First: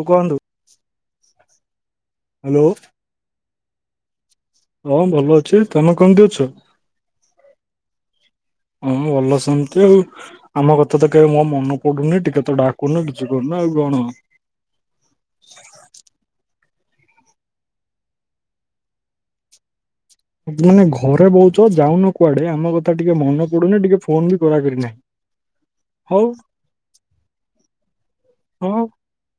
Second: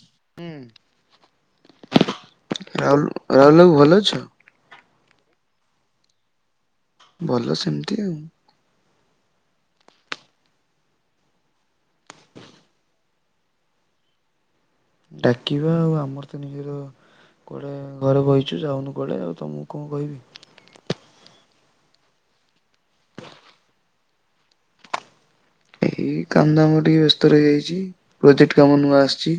ଓ କୁହନ୍ତୁ ହୁଁ। ହାଲୋ। ରାହୁଲ ରାହୁଲ ବାବୁ ଭଲ ଅଛ? ହଁ ଭଲ ଅଛି ତମେ କେମିତି ଅଛ? ଭଲ ସେମିତି ଆଉ। ହଁ ଭଲ ସେମିତି ଆଉ। ଆମ କଥାତ କେବେ ମୋ ମନ ପଡ଼ୁନି ଟିକେତ ଡାକୁନ କିଛି କରୁନ ଆଉ କଣ। ଡାକିବା ଆଉ ଆମରତ ନିଜର କୁଆଡ଼େ ଘରେ ବଇଚୁ ଯାଉନୁ କୁଆଡ଼େ ଆଉ ତମକୁ କଁ କହିବି। ମାନେ ଘରେ ବହୁଚ ଯାଉନ କୁଆଡ଼େ ଆମ କଥା ଟିକେ ମନେ ପଡ଼ୁନି ଟିକେ ଫୋନବି କରା କରିନାହିଁ। ଏଇ କାମନ୍ଦାମ ଟିକେ ବ୍ୟସ୍ତ ରହିଯାଇଚି ପ୍ରଜେକ୍ଟ ହଁ କାମ ନୂଆ ଆସିଚି।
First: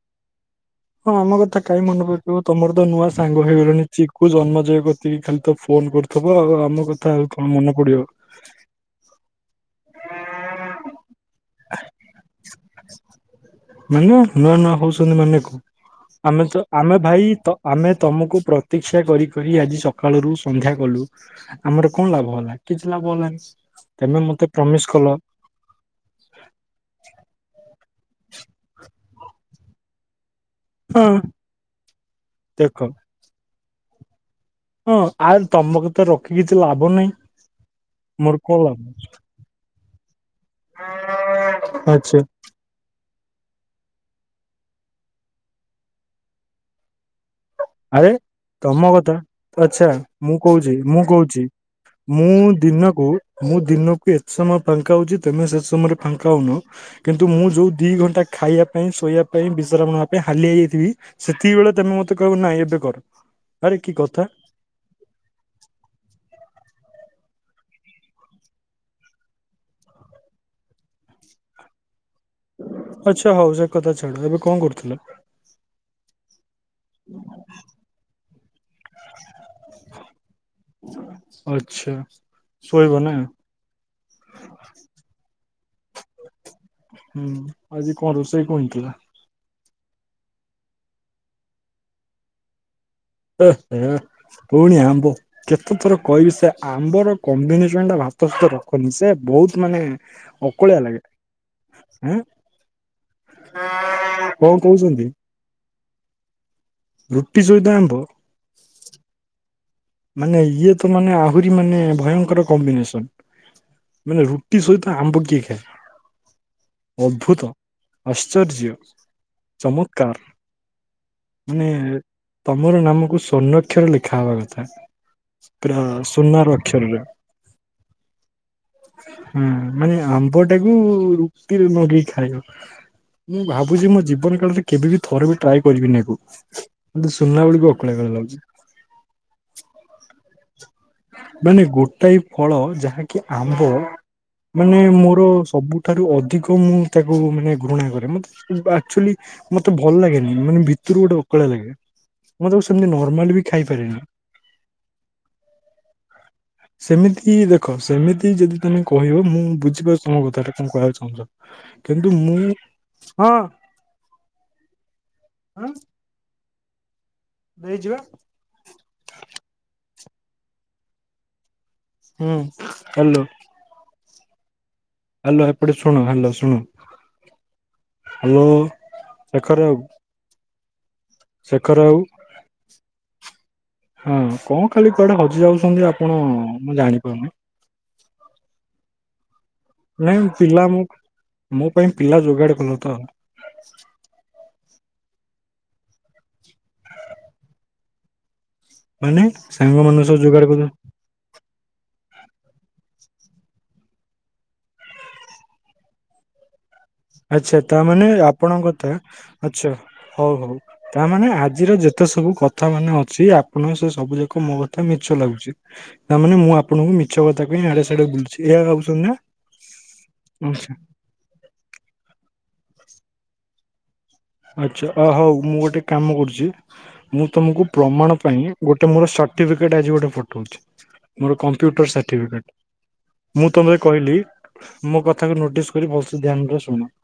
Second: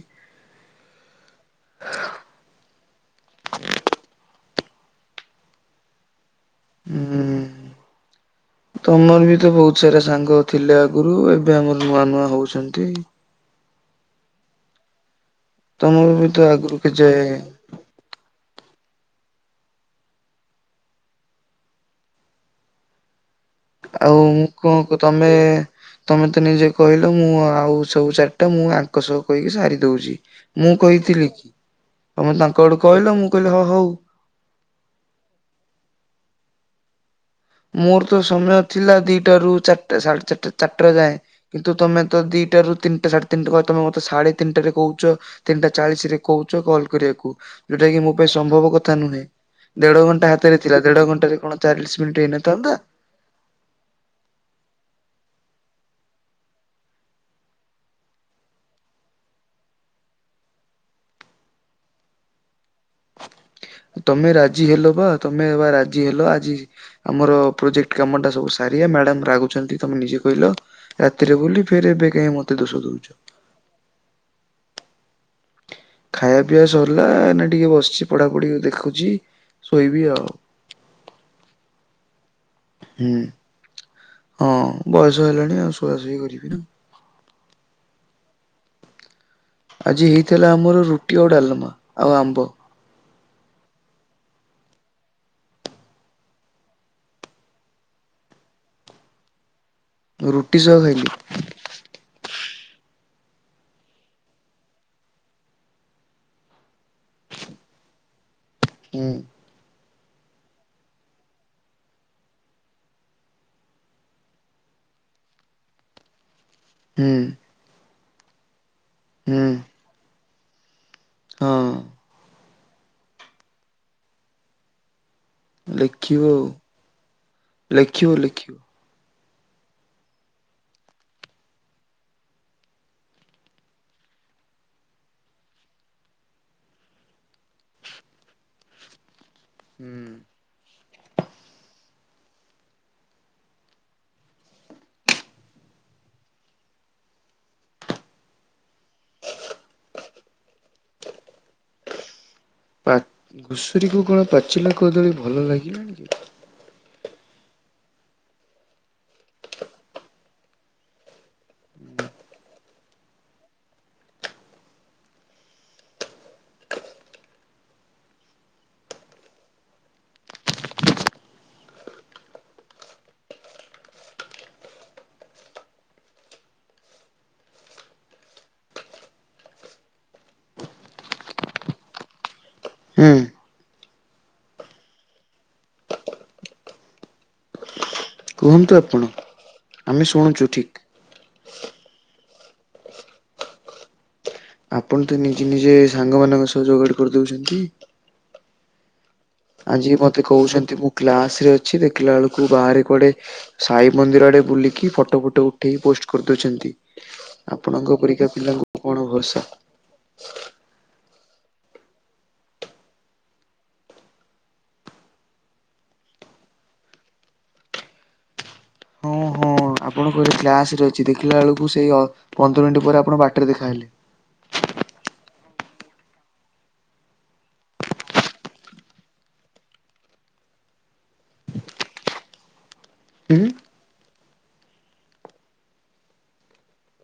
ହଁ ଆମ କଥା କାଇହିଁ ମନ ପକେଇବ ତମରତ ନୂଆ ସାଙ୍ଗ ହେଇଗଲେଣି ଚିକୁ ଜନ୍ମ ଯଗତି ଖାଲିତ ଫୋନ୍ କରୁ ଥିବ ଆଉ ଆମ କଥା ଆଉ କଣ ମନେ ପଡ଼ିବ। ତମରବି ତ ବହୁତ୍ ସାରା ସାଙ୍ଗ ଥିଲେ ଆଗରୁ ଏବେ ଆମର ନୂଆ ନୂଆ ହଉଚନ୍ତି। ମାନେ ନୂଆ ନୂଆ ହଉଛନ୍ତି ମାନେକଁ ତମର ବି ତ ଆମେତ ଆଗରୁ ଆମେ କେତେ ଭାଇ ତ ଆମେ ତମକୁ ପ୍ରତୀକ୍ଷା କରି କରି ଆଜି ସକାଳୁ ସନ୍ଧ୍ୟା କଲୁ ଆମର କଣ ଲାଭ ହେଲା କିଛି ଲାଭ ହେଲାନି ଆଉ ତମେ ମତେ ମୁଁ ପ୍ରମିସ କଁ କଲ ତମେ ତମେତ ନିଜେ କହିଲ ମୁଁ ଆଉ ସବୁ ଚାରିଟା ମୁଁ ଆଙ୍କ ସହ କହିକି ସାରି ଦଉଚି। ମୁଁ ହଁ କହିଥିଲିକି ତମେ ତାଙ୍କ ଦେଖ ଆଡ଼ୁ କହିଲ ମୁଁ କହିଲି ହଁ ହଉ। ହଁ ଆର୍ ତମକୁତ ରଖି କିଛି ଲାଭ ନାହିଁ। ମୋରତ ମୋର କଣ ସମୟ ଲାଭ ଥିଲା ଦିଟାରୁ ଚାରିଟା ସାଢେ ଚାରିଟା ଚାରିଟା ଯାଏଁ କିନ୍ତୁ ଆଛା ତମେତ ଦି ତିନି ଟାରୁ ତିନିଟା ସାଢେ ତମେତ ସାଢେ ତିନଟାରେ କହୁଚ ତିନିଟା ଚାଳିଶରେ କହୁଚ କଲ୍ କରିବାକୁ ଯୋଉଟାକି ଆରେ ମୋ ପାଇଁ ସମ୍ଭବ କଥା ନୁହେଁ ଆଛା ଦେଢଘଣ୍ଟା ମୁଁ ହାତରେ କହୁଛି ଥିଲା ମୁଁ ଦେଢ ଘଣ୍ଟାରେ କହୁଛି କଣ ଚାଳିଶି ମିନିଟ୍ ହେଇ ମୁଁ ଦିନକୁ ମୁଁ ଦିନକୁ ଏତେ ସମୟ ଫାଙ୍କା ହଉଚି ତମେ ସେସମୟରେ ଫାଙ୍କା ହଉନ କିନ୍ତୁ ମୁଁ ଯୋଉ ଦି ଘଣ୍ଟା ଖାଇବା ପାଇଁ ଶୋଇବା ପାଇଁ ବିଶ୍ରାମ ନେବା ପାଇଁ ହାଲିଆ ହେଇଯାଇଥିବି ସେତିକି ବେଳେ ତେମେ ମତେ କଇବ ନାଇଁ ଏବେକର ତମେ ରାଜି ହେଲବା ତମେବା ରାଜି ହେଲ ଆଜି ଆମର ପ୍ରୋଜେକ୍ଟ କାମଟା ସବୁ ସାରିବା ମ୍ୟାଡ଼ାମ ରାଗୁଛନ୍ତି ତମେ ନିଜେ କହିଲ। ରାତିରେ ବୁଲି ଫେର ଏବେ କାଇଁ ମତେ ଦୋଷ ଦଉଚ। ସେ ହଉ ସେକଥା ଛାଡ଼ ଏବେ କଣ କରୁଥିଲ? ଖାଇବା ପିଆ ସରିଲ ଏଇନା ଟିକେ ବସିଚି ପଢ଼ାପଢ଼ି ଦେଖ ରଖୁଚି ଶୋଇବି ଆଉ। ଆଚ୍ଛା ହୁଁ। ଶୋଇବନା। ହଁ ବୟସ ହେଲାଣି ଆଉ ସୁୁଆସୋଇ କରିବିନା। ହୁଁ ଆଜି କଣ ରୋଷେଇ କଁ ହେଇଥିଲା? ଆଜି ହେଇଥିଲା ଆମର ରୁଟି ଆଉ ଡ଼ାଲମା ଆଉ ଆମ୍ବ। ଏହେ ପୁଣିି ଆମ୍ବ କେତେ ଥର କହିବି ସେ ଆମ୍ବର କମ୍ବିନେସନ ଟା ଭାତ ସହିତ ରଖନି ସେ ବହୁତ ମାନେ ରୁଟି ସହ ଅକୁଳିଆ ଲାଗେ। ଖାଇଲି ଉଁ କଣ କଉଚନ୍ତି? ରୁଟି ସହିତ ଆମ୍ବ। ହୁଁ। ମାନେ ଇଏ ତ ମାନେ ଆହୁରି ମାନେ ଭୟଙ୍କର କମ୍ବିନେସନ। ମାନେ ରୁଟି ସହିତ ଆମ୍ବ କିଏ ଖାଏ? ହୁଁ ଅଦ୍ଭୁତ ଆଶ୍ଚର୍ଯ୍ୟ। ହୁଁ। ମୁତ୍ କାର୍ ହଁ ମାନେ ତମର ନାମକୁ ସ୍ୱର୍ଣ୍ଣକ୍ଷର ଲେଖା ହବା କ ଥା ପୁରା ଲେଖିବ ଆଉ ସୁନାର ଅକ୍ଷରରେ। ଲେଖିବ ଲେଖିବ ହୁଁ ମାନେ ଆମ୍ବ ଟାକୁ ରୁଟିରେ ମାରିକି ଖାଇବ। ମୁଁ ଭାବୁଚି ମୋ ଜୀବନ କାଳରେ କେବେ ବିି ଥରେ ବି ଟ୍ରାଏ କରିବିନି ଆକୁ। ମତେ ସୁନାବେଳୁକୁ ଓକାଳି ଓକାଳିଆ ଲାଗୁଚି। ହୁଁ। ମାନେ ଗୋଟାଏ ଫଳ ଯାହାକି ଆମ୍ବ ମାନେ ମୋର ସବୁଠାରୁ ଅଧିକ ମୁଁ ତାକୁ ମାନେ ଘୃଣା କରେ ମତେ ଆକ୍ଚୁଆଲି ମତେ ଭଲ ଲାଗେନି ମାନେ ଭିତୁରୁ ଗୋଟେ ଓକାଳିଆ ଲାଗେ। ମୁଁ ତାକୁ ସେମିତି ନର୍ମାଲ ବି ଖାଇପାରେନି। ଚିଲ କଦଳୀ ଭଲ ଲାଗିଲାଣି କି? ସେମିତି ଦେଖ ସେମିତି ଯଦି ତମେ କହିବ ମୁଁ ବୁଝିପାରୁଚି ତମ କଥାଟା ତମେ କହିବାକୁ ଚାହୁଁଚ। କିନ୍ତୁ ମୁଁ ହଁ ଆଁ। ଦେଇଚି ପା। ହୁଁ ହାଲୋ। ହାଲୋ ଏପଟେ ଶୁଣ ହାଲୋ ଶୁଣ। ହାଲୋ ଶେଖର ବାବୁ। ଶେଖର ବାବୁ। ହୁଁ ହଁ କଣ ଖାଲି କୁଆଡେ ହଜି ଯାଉଛନ୍ତି ଆପଣ ମୁଁ ଜାଣିପାରୁନି। କୁହନ୍ତୁ ଆପଣ? ଆମେ ନାଇଁ ଶୁଣୁଛୁ ପିଲା ଠିକ୍। ଆମୁକୁ ମୋ ପାଇଁ ପିଲା ଯୋଗାଡ଼ କଲ ତ? ଆପଣ ତ ନିଜେ ନିଜେ ସାଙ୍ଗ ମାନଙ୍କ ସହ ଯୋଗାଡ କରିଦଉଛନ୍ତି। ମାନେ ସାଙ୍ଗ ମାନଙ୍କ ସହ ଯୋଗାଡ କରୁ କ୍ଲାସ୍ ରେ ଅଛି ଦେଖିଲା ବେଳକୁ ବାହାରେ କୁଆଡ଼େ ସାଇ ମନ୍ଦିର ଆଡେ ବୁଲିକି ଫଟୋ ଫଟୋ ଉଠେଇକି ପୋଷ୍ଟ କରିଦଉଚନ୍ତି। ଆଚ୍ଛା ତାମାନେ ଆପଣଙ୍କ କଥା କଣ ଭରସା। ଆଛା ହଉ ହଉ। ତାମାନେ ଆଜିର ଯେତେ ସବୁ କଥା ମାନେ ଅଛି ଆପଣ ସେ ସବୁ ଯାକ ମୋ କଥା ମିଛ ଲାଗୁଚି। ତା ମାନେ ମୁଁ ଆପଣଙ୍କୁ ମିଛ କଥା କହି ଆଡେ ସିଆଡେ ବୁଲୁଚି ଏଇଆ ଭାବୁଛନ୍ତି ନା? ହଁ ହଁ ଆପଣ କହିଲେ ଆଚ୍ଛା କ୍ଲାସ ରେ ଅଛି ଦେଖିଲା ବେଳକୁ ସେଇ ଅ ପନ୍ଦର ମିନିଟ୍ ପରେ ଆପଣ ବାଟରେ ଦେଖାହେଲେ। ଆଚ୍ଛା ଅ ହଉ ମୁଁ ଗୋଟେ କାମ କରୁଚି ମୁଁ ତମକୁ ପ୍ରମାଣ ପାଇଁ ଗୋଟେ ମୋର ସାଠିବିକେଟ ଆଜି ଗୋଟେ ପଠଉଛି। ମୋର କମ୍ପ୍ୟୁଟର ସାର୍ଟିଫିକେଟ। ହୁଁ ମୁଁ ତମର କହିଲି ମୋ କଥାକୁ ନୋଟିସ କରି ଭଲ ସେ ଧ୍ୟାନରେ ଶୁଣ।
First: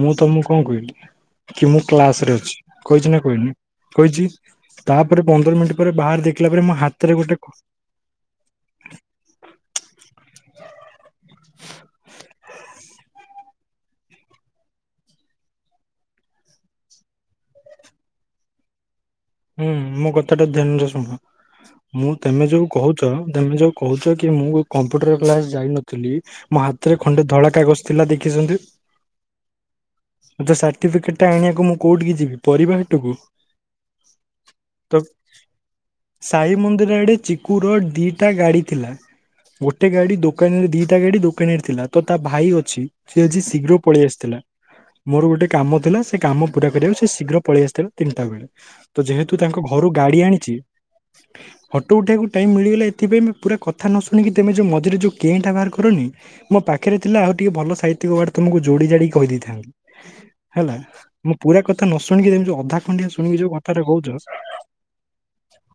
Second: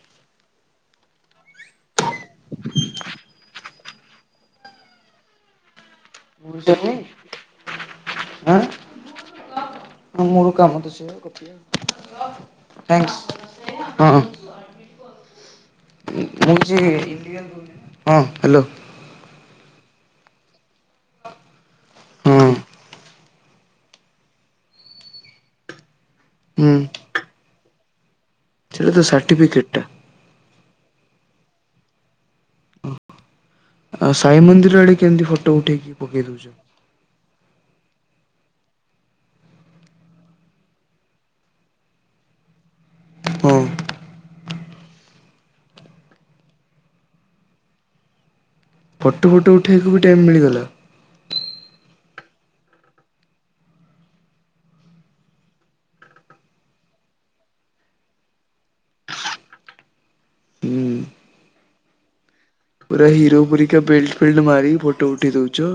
ମୁଁ ତମୁକୁ କଣ କଇଲି? କି ମୁଁ କ୍ଲାସ ରେ ଅଛି କହିଚି ନା କହିନି କହିଛି? ତାପରେ ପନ୍ଦର ମିନିଟ୍ ପରେ ବାହାର ଦେଖିଲା ମୁଁ ପରେ ମୋ ସେମି ହାତରେ ଗୋଟେ କ ହଁ ମୋର କାମ ତ ସେୟା ଗପିବା ଆଉ ଥ୍ୟାଙ୍କସ୍। ମୁଁ ହଉଛି ହଁ ହାଲୋ। ହୁଁ ମୋ କଥା ଟିକେ ଧ୍ୟାନରେ ଶୁଣ। ମୁଁ ହଁ ତମେ ଯୋଉ କହୁଛ ତମେ ଯୋଉ କହୁଛ କି ମୁଁ କମ୍ପୁଟର କ୍ଲାସ ଯାଇନଥିଲି। ମୋ ହାତରେ ଖଣ୍ଡେ ଧଳା କାଗଜ ଥିଲା ଦେଖିଛନ୍ତି। ସୋଇଟା ତ ସାର୍ଟିଫିକେଟ୍ ଟା। ହଁ ତ ସାର୍ଟିଫିକେଟ ଟା ଆଣିବାକୁ ମୁଁ କୋଉଠିକି ଯିବି ପରିବା ହାଟୁକୁ। ଆଉ ସାଇ ମନ୍ଦିର ଆଡ଼େ କେମିତି ଫଟୋ ଉଠେଇକି ପକେଇ ଦଉଛ। ଯେ ୟାଡେ ଚିକୁର ଦିଇଟା ଗାଡ଼ି ଥିଲା। ଗୋଟେ ଗାଡି ଦୋକାନରେ ଦିଟା ଗାଡି ଦୋକାନରେ ଥିଲା ତ ତା ଭାଇ ଅଛି। ସିଏ ଆଜି ହଁ ଶୀଘ୍ର ପଳେଇ ଆସିଥିଲା। ମୋର ଗୋଟେ କାମ ଥିଲା ସେ କାମ ପୁରା କରିବାକୁ ସେ ଶୀଘ୍ର ପଳେଇ ଆସିଥିଲା ତିନିଟା ବେଳେ। ତ ଫଟୋ ଯେହେତୁ ଫଟୋ ତାଙ୍କ ଘରୁ ଉଠାଇବାକୁ ବି ଗାଡି ଟାଇମ୍ ଆଣିଚି ମିଳିଗଲା। ଫଟୋ ଉଠେଇବାକୁ ଟାଇମ୍ ମିଳିଗଲା ଏଥିପାଇଁ ପୁରା କଥା ନ ଶୁଣିକି ତମେ ଯୋଉ ମଝିରେ ଯୋଉ କେଁ ଟା ବାହାର କରନି। ମୋ ପାଖରେ ଥିଲା ଆଉ ଟିକେ ଭଲ ସାହିତ୍ୟକ ୱ। ର୍ଡ ତମକୁ ଯୋଡ଼ି ଯାଡି କହି ଦେଇଥାନ୍ତି। ହେଲା ହୁଁ ମୋ ପୁରା କଥା ନ ଶୁଣିକି ଏମିତି ଯୋଉ ଅଧା ଖଣ୍ଡିଆ ଶୁଣିକି ଯୋଉ। କା କଥାଟା କହୁଚ ବେଲଟ ଫେଲଟ ମାରି କି ଫଟୋ ଉଠେଇ ଦଉଚ।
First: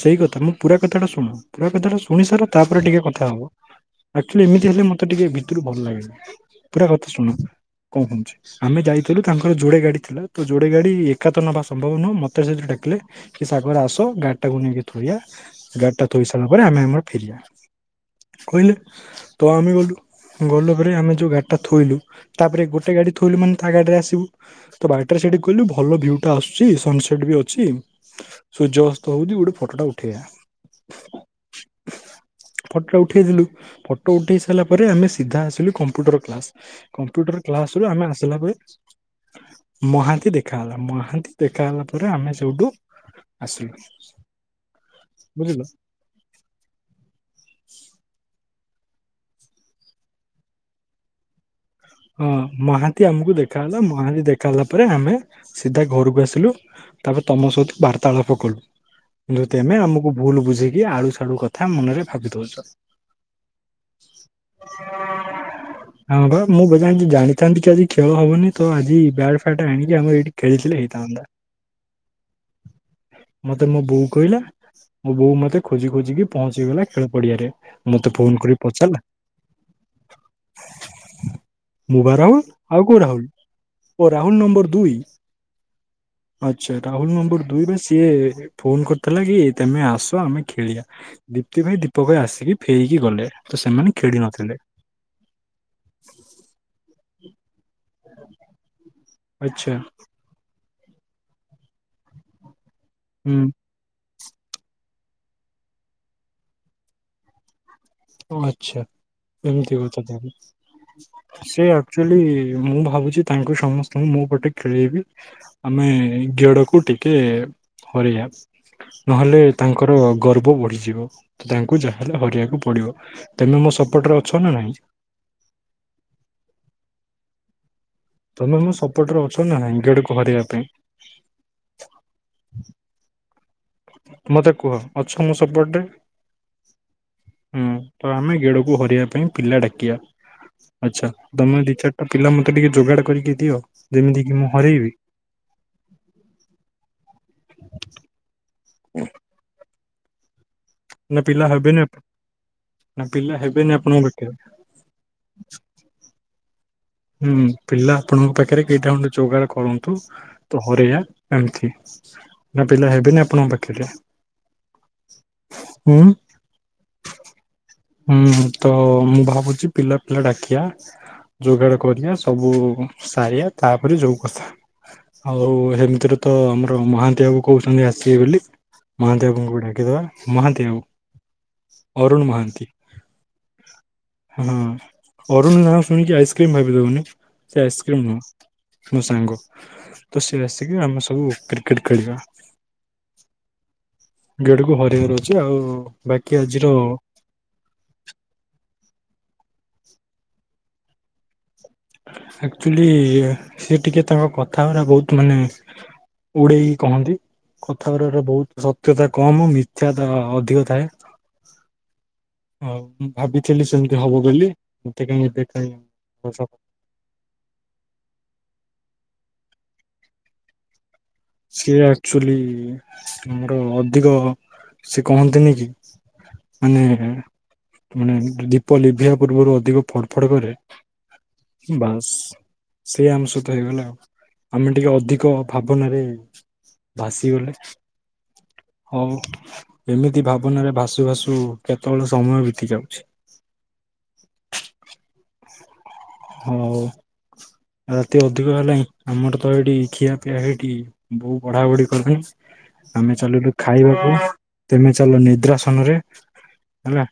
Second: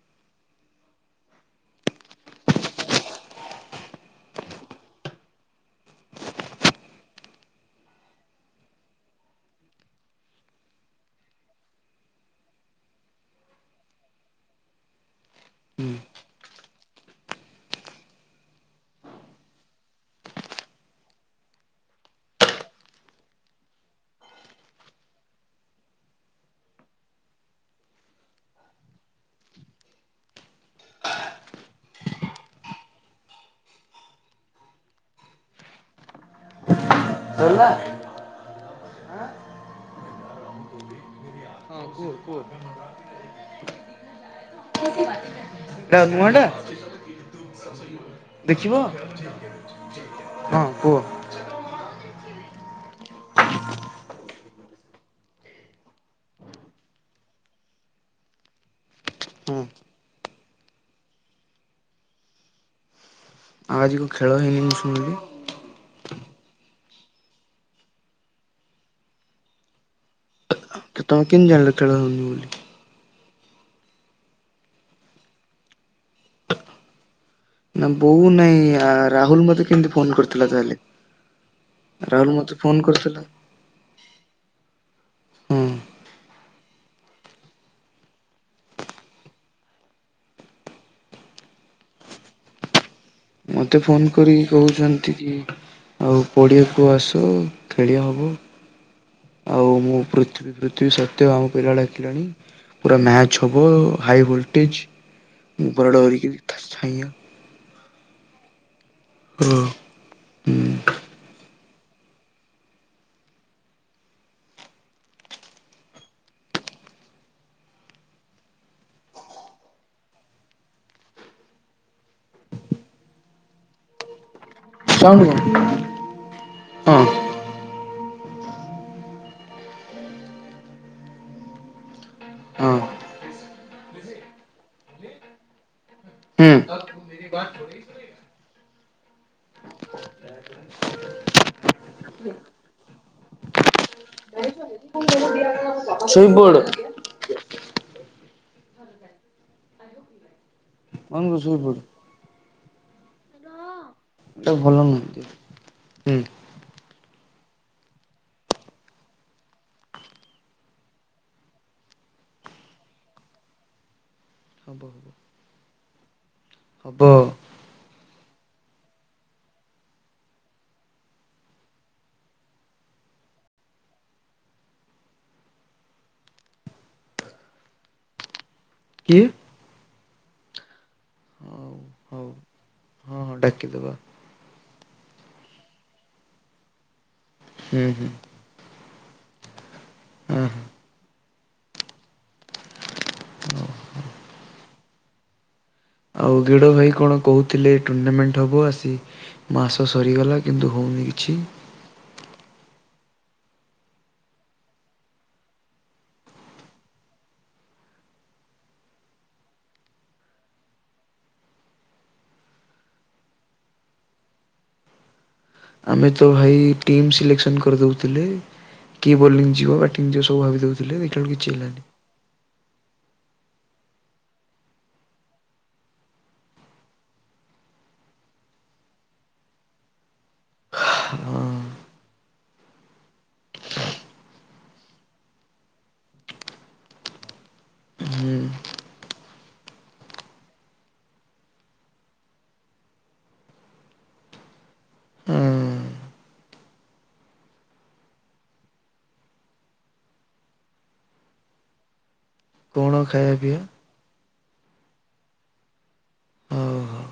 ସେଇ କଥା ମୋ ପୁରା କଥାଟା ଶୁଣ ପୁରା କଥାଟା ଶୁଣି ସାର ତାପରେ ଟିକେ କଥା ହବ। ଆକ୍ଚୁଆଲି ଏମିତି ହେଲେ ମତେ ଟିକେ ଭିତରୁ ଭଲ ଲାଗେନି ପୁରା କଥା ଶୁଣ। କଁ ହଁଉଛି ଆମେ ଯାଇଥିଲୁ ତାଙ୍କର ଯୋଡେ ଗାଡି ଥିଲା ତ ଯୋଡେ ଗାଡି ଏକାତ ନବା ସମ୍ଭବ ନୁହଁ ମତେ ସେଉଠୁ ଡାକିଲେ କି ଶାଗରେ ଆସ ଗାଡି ଟାକୁ ନେଇକି ଥୋଇବା ଗାଡି ଟା ଥୋଇ ସାରିଲା। ପରେ ଆମେ ଆମର ଫେରିିବା କହିଲେ ତ ଆମେ ଗଲୁ। ଗଲୁ ପରେ ଆମେ ଯୋଉ ଗାଡି ଟା ଥୋଇଲୁ ତାପରେ ଗୋଟେ ଗାଡି ଥୋଇଲୁ ମାନେ ତା ଗାଡିରେ ଆସିବୁ। ତ ବାଟରେ ସେଇଠି କହିଲୁ ଭଲ ଭ୍ୟୁଟା ଆସୁ ଛି ସନସେଟ ବି ଅଛି ସୂର୍ଯ୍ୟ ଅସ୍ତ ହଉଛି ଗୋଟେ ଫଟୋ ଟା ଉଠେଇବା। ଫଟୋ ଟା ଉଠେଇ ଦେଲୁ ଫଟୋ ଉଠେଇ ସାରିଲା ପରେ ଆମେ ସିଧା ଆସିଲୁ କମ୍ପ୍ୟୁଟର କ୍ଲାସ। କମ୍ପ୍ୟୁଟର ସରିଲା କ୍ଲାସ ରୁ ଆମେ ଆସିଲା ପରେ ମହାନ୍ତି ଦେଖା ହେଲା ମହାନ୍ତି। ଦେଖା ହଁ ହେଲା କୁହ ପରେ ଆମେ କୁହ। ସେଉଠୁ ଆସିଲୁ ବୁଝିଲ। ଏଇଟା ନୂଅଟା। ଦେଖିବ। ହଁ କୁହ‌। ହଁ ମହାନ୍ତି ଆମକୁ ଦେଖା ହେଲା ମହାନ୍ତି ଦେଖା ହେଲା ପରେ ଆମେ ସିଧା ଘରକୁ ଆସିଲୁ। ତାପରେ ତମ ସହିତ ବାର୍ତ୍ତାଳାପ କଲୁ। କିନ୍ତୁ ହଁ ତେମେ ଆଉ ଆମକୁ ଭୁଲ ବୁଝିକି ଆଳୁ ସାଡୁ କଥା ମନରେ ଭାବି ଦଉଛ। ଆଉ ଆଜିି କଁ ଖେଳ ହେଇନି ମୁଁ ଶୁଣିଲି। ହଁ ବା ମୁଁ ବା ଜଦି ଜାଣିଥାନ୍ତି କି ଆଜି ଖେଳ ହବନି ତ ଆଜି ବ୍ୟାଟ୍ ଫ୍ୟାଟ ଆଣିକି ଆମର ଏଠି ଖେଳିଥିଲେ ତ ତମେ ହେଇଥାନ୍ତ। କେମିତି ଜାଣିଲ ଖେଳ ହଉନି ବୋଲି? ମତେ ମୋ ବୋଉ କହିଲା। ମୋ ବୋଉ ମତେ ଖୋଜି ଖୋଜିିକି ପହଞ୍ଚିଗଲା ଖେଳ ପଡିଆରେ। ନା ମତେ ବୋଉ ଫୋନ କରି ନାହିଁ ଆ ପଚାରିଲା ରାହୁଲ ମତେ କେମିତି ଫୋନ କରିଥିଲା ତାହେଲେ। ମୁଁ ବା ରାହୁଲ ମତେ ଫୋନ ଆଉ କୋଉ କରିଥିଲା ଓ ରାହୁଲ ନମ୍ବର ଦୁଇ। ହଁ ଆଚ୍ଛା ରାହୁଲ ନମ୍ବର ଦୁଇରେ ସିଏ ଫୋନ କରିଥିଲା କି ତମେ ଆସ ଆମେ ଖେଳିବା। ଦୀପ୍ତି ଭାଇ ଦୀପକ ଭାଇ ଆସିକି ଫେରିକି ଗଲେ। ତ ମତେ ସେମାନେ ଫୋନ ଖେଳି କରିକି ନଥିଲେ। କହୁଛନ୍ତି କି? ଆଉ ପଡ଼ିଆକୁ ଆସ ଖେଳି ହବ ଆଚ୍ଛା ଆଉ ମୁଁ ପୃ ପୃଥିବୀ ପୃଥିବୀ ସତ୍ୱେ ଆମ ପିଲା ଡାକିଲାଣି ପୁରା ମ୍ୟାଚ୍ ହୁଁ ହେବ ହାଇ ଭୋଲ୍ଟେଜ୍। ମୁଁ ପୁରା ଡ଼ରିକି ଥାଶ୍ ଥେଇୟା। ଓ ଆଚ୍ଛା ହଁ ଏମିତି କଥା ତାହେଲେ। ସେ ଆକ୍ଚୁଆଲି ମୁଁ ଭାବୁଛି ତାଙ୍କୁ ସମସ୍ତଙ୍କୁ ମୋ ପଟେ ଖେଳେଇବି। ଆମେ ଗେଡ଼କୁ ଟିକେ ହରେୟା। ନହେଲେ ତାଙ୍କର ଗର୍ବ ବଢିଯିବ ତାଙ୍କୁ ଯାହାଲେ ହରେବାକୁ ପଡିବ। ତମେ ମୋ ସପୋର୍ଟ ରେ ଅଛ ନା ନାହିଁ? ଚାଉମିନ୍ ହଁ। ତମେ ମୁଁ ସପୋଟ ରେ ଅଛ ନାହିଁ ଗେଡୁକୁ ହରେବା ପାଇଁ? ହଁ। ମତେ କୁହ ଅଛ ମୋ ସପୋର୍ଟ ରେ? ହୁଁ। ହଁ ଆମେ ଗେଡୁକୁ ହରେବା ପାଇଁ ପିଲା ଡାକିବା। ଆଚ୍ଛା ତମେ ଦି ଚାରିଟା ପିଲା ମତେ ଟିକେ ଯୋଗାଡ କରିକି ଦିଅ ଯେମିତି କିି ମୁଁ ହରେଇବି। ଶୋଇପଡ଼। ଓ ନା ଅନକୁ ପିଲା ଶୋଇପଡ ହେବେନି ନା ପିଲା ହେବେନି ଆପଣଙ୍କ ପାଖରେ? ଏଟା ଭଲ ନୁହନ୍ତି ହୁଁ। ହୁଁ ପିଲା ଆପଣଙ୍କ ପାଖରେ କେଇଟା ଖଣ୍ଡେ ଯୋଗାଡ଼ କରନ୍ତୁ ତ ହରେଆ ଏମିତି। ନା ପିଲା ହେବେନି ଆପଣଙ୍କ ପାଖରେ ହବ ହୁଁ? ବ। ହୁଁ ତ ମୁଁ ଭାବୁଛି ପିଲା ପିଲା ଡାକିଆ। ଯୋଗାଡ କରିବା ସବୁ ସାରିଆ ତାପରେ ଯୋଉ କଥା। ଆଉ ହେମିତିରେ ତ ଆମର ମହାନ୍ତି ବାବୁ କହୁଛନ୍ତି ଆସିବେ ବୋଲି। କିଏ ମହାନ୍ତିବାବୁଙ୍କୁ ଡାକିଦବା ମହାନ୍ତିବାବୁ ହଉ ହଉ ଅରୁଣ ମହାନ୍ତି। ହଁ ହଁ ଡାକିଦବା। ହଁ ଅରୁଣ ନାଁ ଶୁଣିକି ଆଇସ୍କ୍ରିମ ଭାବିଦବୁନି ସେ ହୁଁ ହୁଁ। ଆଇସ୍କ୍ରିମ ନୁହଁ। ମୋ ସାଙ୍ଗ ତ ସିଏ ହଁ ହଁ ଆସିକି ଆମେ ସବୁ କ୍ରିକେଟ ଖେଳିବା। ଗେଡୁ କୁ ହରେଇବାର ଅଛି ଆଉ ବାକି ଆଉ ଆଜିର ଗେଡ଼ ଭାଇ କଣ କହୁ ଥିଲେ ଟୁର୍ଣ୍ଣାମେଣ୍ଟ ହେବ ଆସି ମାସ ସରିଗଲା କିନ୍ତୁ ହୋଉନି କିଛି। ଆକ୍ଚୁଆଲି ସେ ଟିକେ ତାଙ୍କ କଥା ଗୁରା ବହୁତ ମାନେ ଉଡେଇକି କହନ୍ତି। କଥାବାର ବାରେ ବହୁତ ସତ୍ୟତା କମ ମିଥ୍ୟା ଅଧିକ ଥାଏ। ହୋଉ ମୁଁ ଭାବିଥିଲି ସେମିତି ହବ ବୋଲି ମତେ କାଇହିଁ ଏତେ କାଇଁ ଆମେ ତ ଭାଇ ଟିମ୍ ସିଲେକ୍ସନ କରିଦଉଥିଲେ କି ବୋଲିଂ ଯିବ ବ୍ୟାଟିଂ ଯିବ ସବୁ ଭାବି ଦଉଥି ଦେଖିଲା ବେଳକୁ କିଛିିହେଲାନି। ଆଚୁଆଲି ଆମର ଅଧିକ ସେ କହନ୍ତିନି କି? ମାନେ ମାନେ ଦୀପ ଲିଭିବା ପୂର୍ବରୁ ଅଧିକ ଫଡ ଫଡ କରେ। ହା ହୁଁ ବାସ୍ ସେଇ ଆମ ସହିତ ହେଇଗଲା ଆଉ ଆମେ ଟିକେ ଅଧିକ ଭାବନାରେ ଭାସିଗଲେ ହୁଁ ହୋଉ। ଏମିତି ଭାବନାରେ ଭାସୁ ଭାସୁ କେତେବେଳେ ସମୟ ବିତି ଯାଉଛି। ହଁ ହୋଉ। ରାତି ଅଧିକ ହେଲାଣି ଆମର ତ ଏଇଠି ଖିଆପିଆ ହେଇଠି ବହୁତ ବଢା ବଢି କଲେଣି। କଣ ଆମେ ଖାଇବା ଚାଲୁଲୁ ପିଇବା ଖାଇବାକୁ ତେମେ ଚାଲ ନିଦ୍ରାସନ ରେ। ହେଲା ହଉ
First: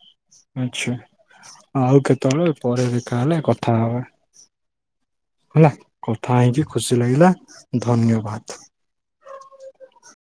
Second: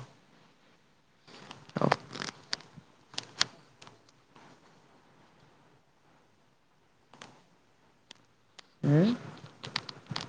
ଆଚ୍ଛା ହଉ ଆଉ କେତେବେଳେ ପରେ ଦେଖା ହେଲେ କ ଥା ହବା। ହେଲା କଥା ହେଇକି ଖୁସି ଲାଗିଲା ଧନ୍ୟବାଦ। ହଉ।